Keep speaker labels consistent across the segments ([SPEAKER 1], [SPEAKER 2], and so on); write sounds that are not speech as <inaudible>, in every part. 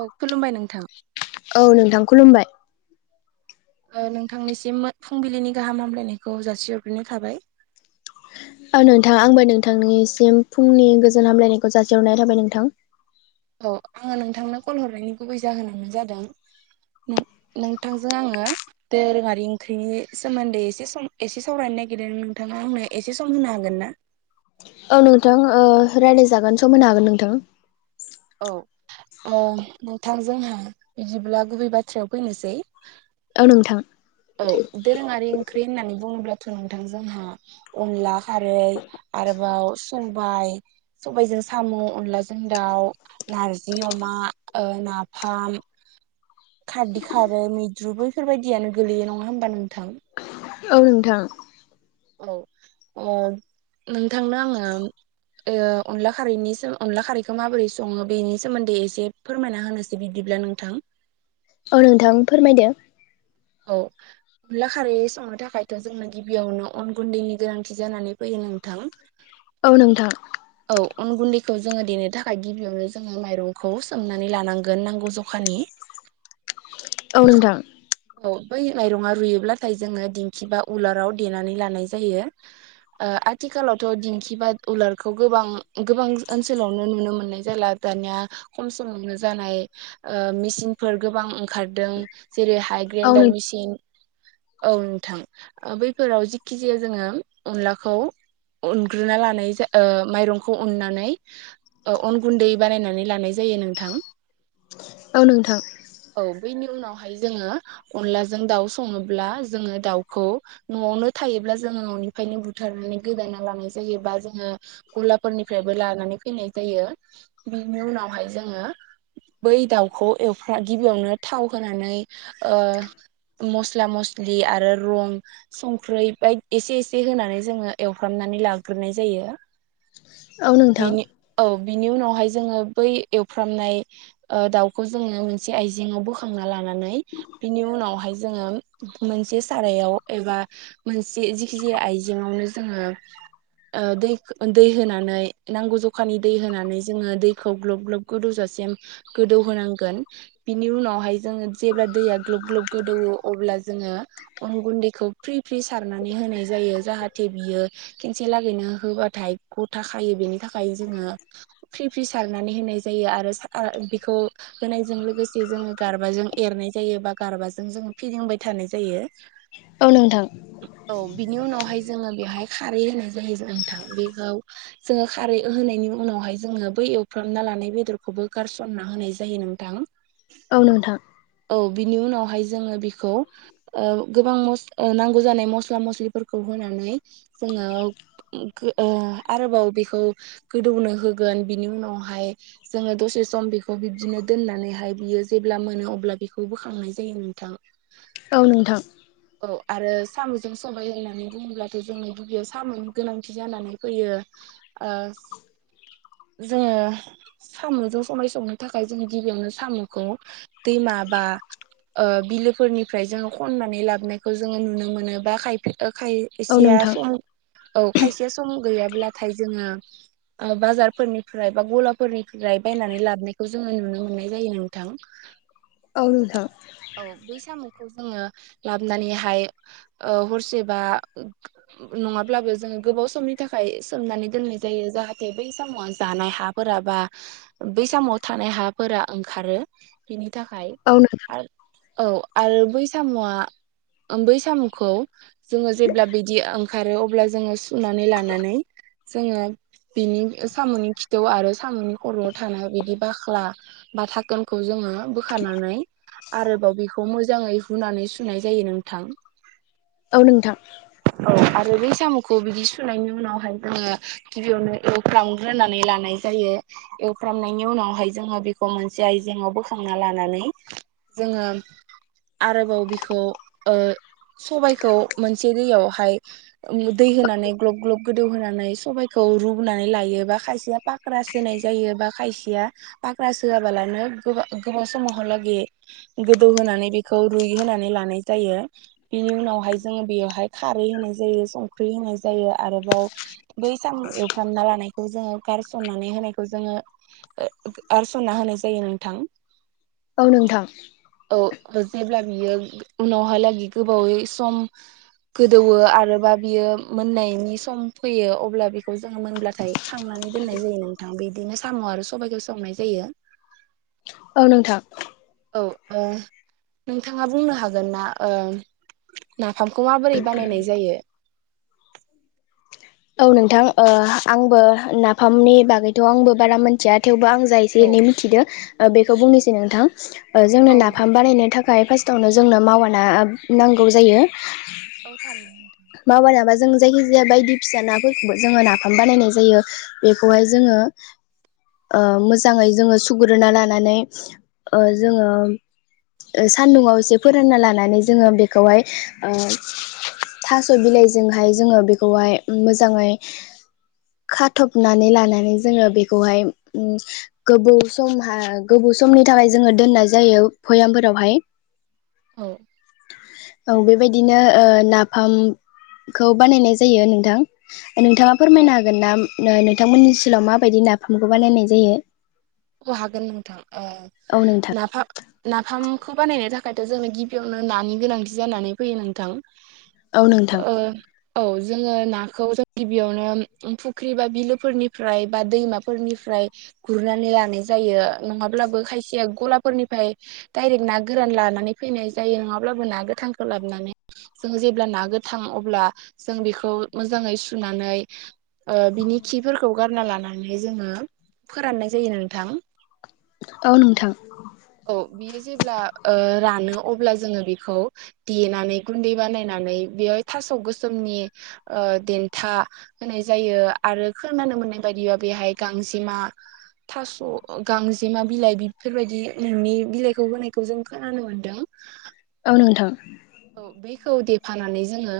[SPEAKER 1] औ खुलुमबाय नोंथां
[SPEAKER 2] औ नोंथां खुलुमबाय
[SPEAKER 1] ओ नोंथांनिसिम फुंबिलिनि गाहाम हामलायनायखौ जासिहरग्रोनाय थाबाय
[SPEAKER 2] औ नोंथां आंबो नोंथांनिसिम फुंनि गोजोन हामलायनायखौ जासिहरनाय थाबाय नोंथां
[SPEAKER 1] औ आङो नोंथांनो कल हरनायनि गुबै जाहोनानो जादों नों नोंथांजों आङो दोरोङारि ओंख्रिनि सोमोन्दै एसे सम एसे सावरायनो नागिरदों नोंथाङा आंनो एसे सम होनो हागोन ना
[SPEAKER 2] औ नोंथां ओ रायलायजागोन सम होनो हागोन नोंथां
[SPEAKER 1] औ ओ नोंथां जोंहा बिदिब्ला गुबै बाथ्रायाव फैनोसै
[SPEAKER 2] औ नोंथां
[SPEAKER 1] औ दोरोङारि ओंख्रि होननानै बुङोब्लाथ' नोंथां जोंहा अनला खारै आरोबाव सबाय सबायाइजों साम' अनलाजों दाउ नारजि अमा ओ नाफाम खारदै खारै मैद्रु बैफोरबायदियानो गोलैयो नङा होमबा नोंथां
[SPEAKER 2] औ नोंथां
[SPEAKER 1] औ अ नोंथांनो आङो ओ अनला खारैनि अनला खारैखौ माबोरै सङो बेनि सोमोन्दै एसे फोरमायना होनोसै बिदिब्ला नोंथां
[SPEAKER 2] औ नोंथां फोरमायदो
[SPEAKER 1] औ अनला खारै संनो थाखायथ' जोंना गिबियावनो अन गुन्दैनि गोनांथि जानानै फैयो नोंथां
[SPEAKER 2] औ नोंथां
[SPEAKER 1] औ अन गुन्दैखौ जोङो देनो थाखाय गिबियावनो जोङो माइरंखौ सोमनानै लानांगोन नांगौ जखानि
[SPEAKER 2] औ नोंथां
[SPEAKER 1] औ बै माइरङा रुइयोब्लाथाय जोङो दिंखि बा उलाराव देनानै लानाय जायो। ओ आथिखालावथ' दिंखि बा उलार खौ गोबां गोबां ओनसोलावनो नुनो मोननाय जाला दानिया खम समावनो जानाय ओ मेचिनफोर गोबां ओंखारदों जेरैहाय
[SPEAKER 2] औ
[SPEAKER 1] ग्रेइन्डार
[SPEAKER 2] नोंथां
[SPEAKER 1] मेचिन औ नोंथां बैफोराव जिखिजियाव जोङो अनलाखौ उनग्रोना लानाय जा ओ माइरंखौ उननानै ओ अन गुन्दै बानायनानै लानाय जायो नोंथां
[SPEAKER 2] औ नोंथां
[SPEAKER 1] औ बैनि उनावहाय जोङो अनलाजों दाउ सङोब्ला जोङो दाउखौ न'आवनो थायोब्ला जोङो न'निफ्रायनो बुथारनानै गोदाना लानाय जायोबा जोङो गलाफोरनिफ्रायबो लानानै फैनाय जायो बिनि उनावहाय जोङो बै दाउखौ एवफ्रा गिबियावनो थाव होनानै ओ मस्ला मस्लि आरो रं संख्रि बाय एसे एसे होनानै जोङो एवफ्रामनानै लाग्रोनाय जायो।
[SPEAKER 2] औ नोंथां।
[SPEAKER 1] बिनि औ बिनि उनावहाय जोङो बै एवफ्रामनाय ओ दाउखौ जोङो मोनसे आइजेंआव बोखांना लानानै बिनि उनावहाय जोङो मोनसे सारायाव एबा मोनसे जिखि जाया आयजेंआवनो जोङो ओ दै दै होनानै नांगौ जखानि दै होनानै जोङो दैखौ ग्लुब ग्लुब गोदौजासिम गोदौहांगोन। बिनि उनावहाय जोङो जेब्ला दैया ग्लोब ग्लोब गोदौवो अब्ला जोङो अन गुन्दैखौ फ्रि फ्रि सारनानै होनाय जायो जाहाथे बियो खेनसे लागैनो होबा बाथाइ ग' थाखायो बेनि थाखाय जोङो फ्रि फ्रि सारनानै होनाय जायो आरो बेखौ होनायजों लोगोसे जोङो गारबाजों एरनाय जायो बा गारबाजों जोङो फिदिंबाय थानाय जायो। <inaudible>
[SPEAKER 2] औ नोंथां।
[SPEAKER 1] औ बिनि उनावहाय जोङो बेवहाय खारै होनाय जायो नोंथां बेखौ जोङो खारै होनायनि उनावहाय जोङो बै एवफ्रामना लानाय बेदरखौबो गारसनना होनाय जायो नोंथां। <inaudible>
[SPEAKER 2] औ नोंथां।
[SPEAKER 1] औ बिनि उनावहाय जोङो बेखौ ओ गोबां ओ नांगौ जानाय मस्ला मस्लिफोरखौ होनानै जोङो ओ आरोबाव बेखौ गोदौनो होगोन बिनि उनावहाय जोङो दसे सम बेखौ बिब्दिनो दोननानैहाय बियो जेब्ला मोनो अब्ला बेखौ बोखांनाय जायो नोंथां।
[SPEAKER 2] औ नोंथां।
[SPEAKER 1] औ आरो साम'जों सबाय होननानै बुङोब्लाथ' जोंनि दगैयाव साम'नि गोनांथि जानानै फैयो। ओ जोङो साम'जों सबाय संनो थाखाय जों गिबियावनो साम'खौ दैमा बा ओ बिलोफोरनिफ्राय जोङो खननानै ला बोनायखौ जोङो नुनो मोनो
[SPEAKER 2] औ नोंथां औ नोंथां औ नोंथां औ
[SPEAKER 1] खाय-खायसेया
[SPEAKER 2] नोंथां
[SPEAKER 1] सम औ खायसे सम गैयाब्लाथाय जोङो ओ बाजारफोरनिफ्राय बा गलाफोरनिफ्राय बायनानै लाबोनायखौ जोङो नुनो मोननाय जायो नोंथां। <inaudible>
[SPEAKER 2] औ नोंथां।
[SPEAKER 1] औ बै साम'खौ जोङो लाबोनानैहाय ओ हरसेबा नङाब्लाबो जोङो गोबाव समनि थाखाय सोमनानै दोननाय जायो जाहाथे बै साम'आ जानाय हा फोरा बा बै समाव थानाय हाफोरा ओंखारो बेनि थाखाय औ आरो बै सामुआ ओ बै साम'खौ जोङो जेब्ला बिदि ओंखारो अब्ला जोङो सुनानै लानानै जोङो बिनि साम'नि खिथौ आरो साम'नि खर'आव थानाय बिदि बाख्ला बा थाखोनखौ जोङो बोखारनानै आरोबाव बेखौ मोजाङै हुनानै सुनाय जायो नोंथां।
[SPEAKER 2] औ नोंथां।
[SPEAKER 1] औ। आरो बै साम'खौ बिदि सुनायनि उनावहाय जोङो गिबियावनो एवफ्रामग्रोनानै लानाय जायो। एवफ्रामनायनि उनावहाय जोङो बेखौ मोनसे आयजेंङाव बोखांना लानानै जोङो आरोबाव बिखौ ओ सबाइखौ मोनसे दैयावहाय दै होनानै ग्ल'ब ग्ल'ब गोदौहोनानै सबाइखौ रुनानै लायो बा खायसेया फाख्रा सोनाय जायो बा खायसेया फाग्रा सोआबालानो गोब गोबाव समावहालागै गोदौ होनोनानै बेखौ रुय होनानै लानाय जायो बेनि उनावहाय जोङो बेयावहाय खारै होनाय जायो संख्रि होनाय जायो आरोबाव बै साम' एवफ्रामना लानायखौ जोङो गारसननानै होनायखौ जोङो आर सनना होनाय जायो नोंथां।
[SPEAKER 2] औ नोंथां।
[SPEAKER 1] औ जेब्ला बियो उनावहालागै गोबावै सम गोदौवो आरोबा बियो मोननायनि सम फैयो अब्ला बेखौ जोङो मोनब्लाथाय खांनानै दोननाय जायो नोंथां बिदिनो साम' आरो सबाइखौ संनाय जायो
[SPEAKER 2] औ नोंथां
[SPEAKER 1] औ नोंथाङा बुंनो हागोन जागोन ना नाफामखौ माबोरै बानायनाय जायो
[SPEAKER 2] औ नोंथां आंबो नाफामनि बागैथ' आंबो बारा मिथिया थेवबो आं जा एसे
[SPEAKER 1] औ
[SPEAKER 2] एनै मिथिदो बेखौ बुंनोसै नोंथां
[SPEAKER 1] औ
[SPEAKER 2] जोंनो नाफाम
[SPEAKER 1] देलाय बुं
[SPEAKER 2] बानायनो थाखाय फार्स्टावनो जोंनो मावा ना नांगौ जायो
[SPEAKER 1] औ थारैनो नोंथां
[SPEAKER 2] मावा नाबा जों जायखि जाया बायदि फिसा नाफोरखौबो जोङो नाफाम बानायनाय जायो बेखौहाय जोङो मोजाङै जोङो सुग्रोना लानानै जोङो सान्दुंङआव एसे फोरानना लानानै जोङो बेखौहाय थास' बिलाइजोंहाय जोङो बेखौहाय मोजाङै खाथबनानै लानानै जोङो बेखौहाय गोबौ समहा गोबौ समनि थाखाय जोङो दोननाय जायो भयामफोरावहाय
[SPEAKER 1] औ
[SPEAKER 2] औ बेबायदिनो नाफामखौ बानायनाय जायो नोंथां नोंथाङा फोरमायनो हागोन ना नोंथांमोननि ओनसोलाव माबायदि नाफामखौ बानायनाय जायो
[SPEAKER 1] अ हागोन नोंथां
[SPEAKER 2] औ नोंथां
[SPEAKER 1] नाफा नाफामखौ बानायनो थाखायथ' जोंनो गिबियावनो नानि गोनांथि जानानै फैयो नोंथां
[SPEAKER 2] औ नोंथां
[SPEAKER 1] अ औ जोङो नाखौ जों गिबियावनो फुख्रि बा बिलोफोरनिफ्राय बा दैमाफोरनिफ्राय गुरनानै लानाय जायो नङाब्लाबो खायसेया गलाफोरनिफ्राय डाइरेक्ट ना गोरान लानानै फैनाय जायो नङाब्लाबो ना गोथांखौ लाबोनानै जों जेब्ला ना गोथां अब्ला जों बेखौ मोजाङै सुनानै बिनि खिफोरखौ गारना लानानै जोङो फोराननाय जायो नोंथां
[SPEAKER 2] औ नोंथां
[SPEAKER 1] औ बियो जेब्ला रानो अब्ला जोङो बेखौ देनानै गुन्दै बानायनानै बेयाव थास' गोसोमनि देन्था होनाय जायो आरो खोनानो मोननाय बायदिबा बेहाय गांजेमा थास' गांजेमा बिलाइ बेफोरबायदि नोंनि बिलाइखौ होनायखौ जों खोनानो मोनदों
[SPEAKER 2] औ नोंथां
[SPEAKER 1] औ बेखौ देफानानै जोङो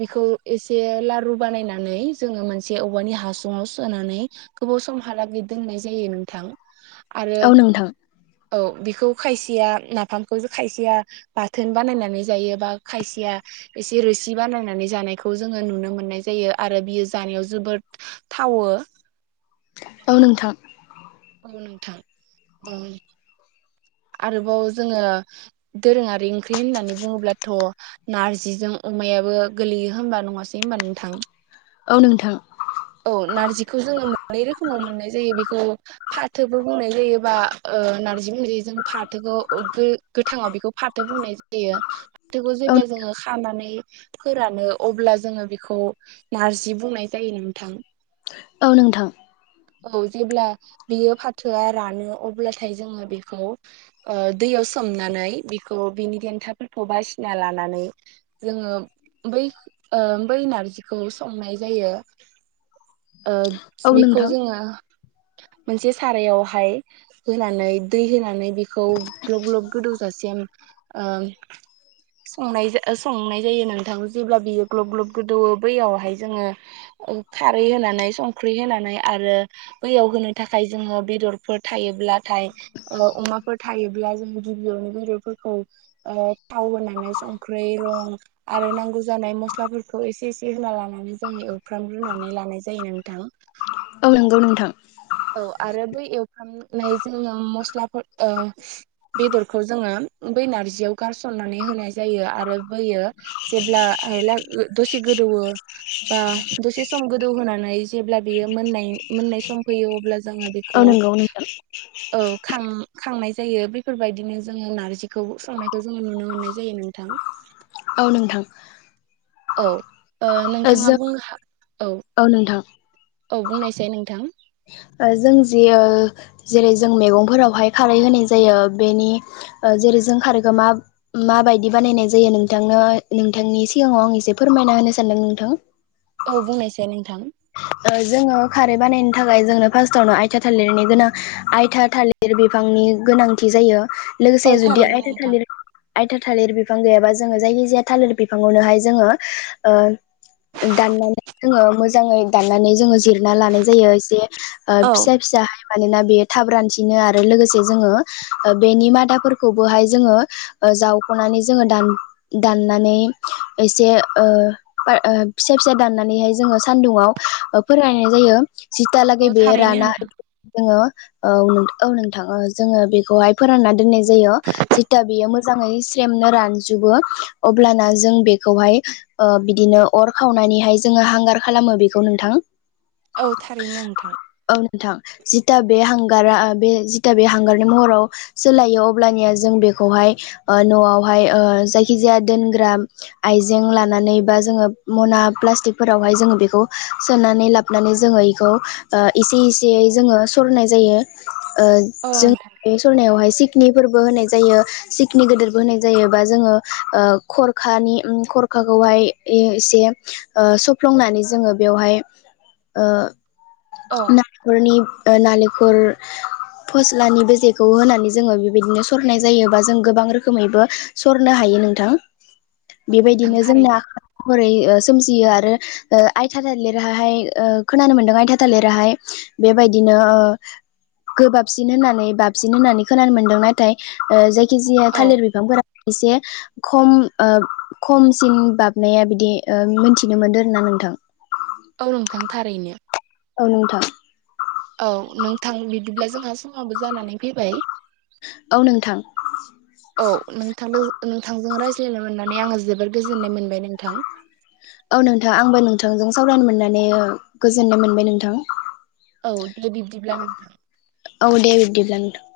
[SPEAKER 1] बिखौ एसे लारु बानायनानै जोङो मोनसे औवानि हासुङाव सोनानै गोबाव समहालागै दोननाय जायो नोंथां आरो
[SPEAKER 2] औ नोंथां
[SPEAKER 1] औ बेखौ खायसेया नाफामखौ खायसेया बाथोन बानायनानै जायोबा खायसेया एसे रोसि बानायनानै जानायखौ जोङो नुनो मोननाय जायो आरो बियो जानायाव जोबोद थावो
[SPEAKER 2] औ नोंथां
[SPEAKER 1] औ नोंथां औ आरोबाव जोङो दोरोङारि ओंख्रि होननानै बुङोब्लाथ' नारजिजों अमायाबो गोलैयो होनबा नङासै होनबा नोंथां?
[SPEAKER 2] औ नोंथां
[SPEAKER 1] औ नारजिखौ जोङो मोननै रोखोमाव मोननाय जायो बेखौ फाथोबो बुंनाय जायोबा नारजि मोनजिजों फाथोखौ गो गोथाङाव बेखौ फाथो बुंनाय जायो यो फाथोखौ जेब्ला जोङो खानानै फोरानो अब्ला जोङो बेखौ नारजि बुंनाय जायो नोंथां
[SPEAKER 2] औ नोंथां
[SPEAKER 1] औ जेब्ला बियो फाथोआ रानो अब्लाथाय जोङो बेखौ ओ दैयाव सोमनानै बिखौ बिनि देन्थाफोरखौ बासिना लानानै जोङो बै बै नारजिखौ संनाय जायो। ओ
[SPEAKER 2] औ
[SPEAKER 1] बेख
[SPEAKER 2] नोंथां
[SPEAKER 1] मोनसे सारायावहाय होनानै दै होनानै बेखौ ग्लब ग्लब गोदौजासिम ओ संनाय संनाय जायो नोंथां जेब्ला बियो ग्लब ग्लब गोदौवो बैयावहाय जोङो खारै होनानै संख्रि होनानै आरो बैयाव होनो थाखाय जोङो बेदर फोर थायोब्लाथाय अमाफोर थायोब्ला जों गिबियावनो बेदरफोरखौ थाव होनानै संख्रै रं आरो नांगौ जानाय मस्लाफोरखौ एसे एसे होना लानानै जोंङो एव फ्रामग्रोनानै लानाय जायो नोंथां।
[SPEAKER 2] औ नंगौ नोंथां
[SPEAKER 1] औ आरो बै एवफ्रामनाय जोङो मस्लाफोर औ बेदरखौ जोङो बै नारजियाव गारसननानै होनाय जायो आरो होयो जेब्ला आयला दसे गोदौवो बा दसे सम गोदौ होनोनानै जेब्ला बेयो मोननाय मोननाय सम फैयो अब्ला जोङो
[SPEAKER 2] औ
[SPEAKER 1] बेखौ
[SPEAKER 2] नंगौ नोंथां
[SPEAKER 1] औ खां-खांनाय जायो बेफोरबायदिनो जोङो नारजिखौ संनाय बेखौ जोङो नुनो मोननाय जायो नोंथां।
[SPEAKER 2] औ नोंथां
[SPEAKER 1] औ नोंथाङा
[SPEAKER 2] जों
[SPEAKER 1] बुंनो हा औ
[SPEAKER 2] औ नोंथां
[SPEAKER 1] औ बुंनायसाय नोंथां
[SPEAKER 2] जों जि जेरै जों मैगंफोरावहाय खारै होनाय जायो बेनि जेरै जों खारैखो मा माबायदि बानायनाय जायो नोंथांनो नोंथांनि सिगाङाव आं एसे फोरमायना होनो सानदों नोंथां।
[SPEAKER 1] औ बुंनायसाय नोंथां
[SPEAKER 2] जोङो खारै बानायनो थाखाय जोंनो फार्स्टआवनो आयथा थालिरनि गोनां आइथा थालिर थालिर बिफांनि गोनांथि जायो
[SPEAKER 1] औ
[SPEAKER 2] लोगोसे जुदि
[SPEAKER 1] थारैनो
[SPEAKER 2] आयथा
[SPEAKER 1] नोंथां
[SPEAKER 2] थालिर आयथा थालिर बिफां गैयाबा जोङो जायखिजाया थालिर बिफाङावनोहाय जोङो दाननानै जोङो मोज मोजाङै दाननानै जोङो जिरना लानाय जायो एसे
[SPEAKER 1] औ
[SPEAKER 2] फिसा फिसाहाय मानोना बेयो थाब रानसिनो आरो लोगोसे जोङो बेनि मादाफोरखौबोहाय जोङो जावख'नानै जोङो दान दाननानै एसे फिसा फिसा दाननानैहाय जोङो सान्दुंयाव फोराननाय जायो जिथियालागै बेयो
[SPEAKER 1] थारैनो
[SPEAKER 2] राना
[SPEAKER 1] नोंथां
[SPEAKER 2] जोङो औ औ नोंथां जोङो बेखौहाय फोराननानै दोननाय जा जायो जेथिया बेयो मोजाङै सेमनो रानजुबो अब्लाना जों बेखौहाय बिदिनो अर खावनानैहाय जोङो हांगार खालामो बेखौ नोंथां
[SPEAKER 1] औ थारैनो नोंथां
[SPEAKER 2] औ नोंथां जिथा बे हांगारा बे जिथा बे हांगारनि महराव सोलायो अब्लानिया जों बेखौहाय न'आवहाय ओ जायखिजाया दोनग्रा आइजें लानानै बा जोङो मना प्लास्टिकफोरावहाय जोङो बेखौ सोनानै लाबनानै जोङो बेखौ इसे
[SPEAKER 1] औ
[SPEAKER 2] एसेयै जोङो सरनाय जायो ओ
[SPEAKER 1] औ
[SPEAKER 2] जों बे सरनायावहाय सिखनि फोरबो होनाय जायो। सिखनि गिदिरबो होनाय जायो बा जोङो खरखानि खरखाखौहाय एसे सफ्लंनानै जोङो बेवहाय
[SPEAKER 1] औ
[SPEAKER 2] ना खरनि नालेंखर फस्लानि बेजेखौ होनानै जोङो बेबायदिनो सरनाय जायोबा जों गोबां रोखोमैबो सरनो हायो नोंथां।
[SPEAKER 1] <inaudible> नोंथां
[SPEAKER 2] बेबायदिनो जोंना
[SPEAKER 1] थारैनो
[SPEAKER 2] हरै ओ सोमजियो आरो ओ आयथा थालिरहाहाय खोनानो मोनदों आयथा थालिराहाय बेबायदिनो गोबाबसिन होननानै बाबसिन होननानै खोनानो मोनदों नाथाय जायखिजाया
[SPEAKER 1] औ
[SPEAKER 2] थालिर बिफांफोरा एसे खम ओ खमसिन बाबनाया बिदि ओ मिथिनो मोनदों आरोना नों थां
[SPEAKER 1] औ नोंथां थारैनो।
[SPEAKER 2] औ नोंथां।
[SPEAKER 1] औ नोंथां बिदिब्ला जोंहा समाबो जानानै फैबाय।
[SPEAKER 2] औ नोंथां
[SPEAKER 1] <inaudible> औ नोंथांदों नोंथांजों रायज्लायनो मोननानै आङो जोबोर गोजोननाय मोनबाय नोंथां।
[SPEAKER 2] औ नोंथां आंबो नोंथांजों सावरायनो मोननानै ओ गोजोननाय मोनबाय नोंथां।
[SPEAKER 1] औ दे बिब्दिब्ला नोंथां।
[SPEAKER 2] औ दे बिब्दिब्ला नोंथां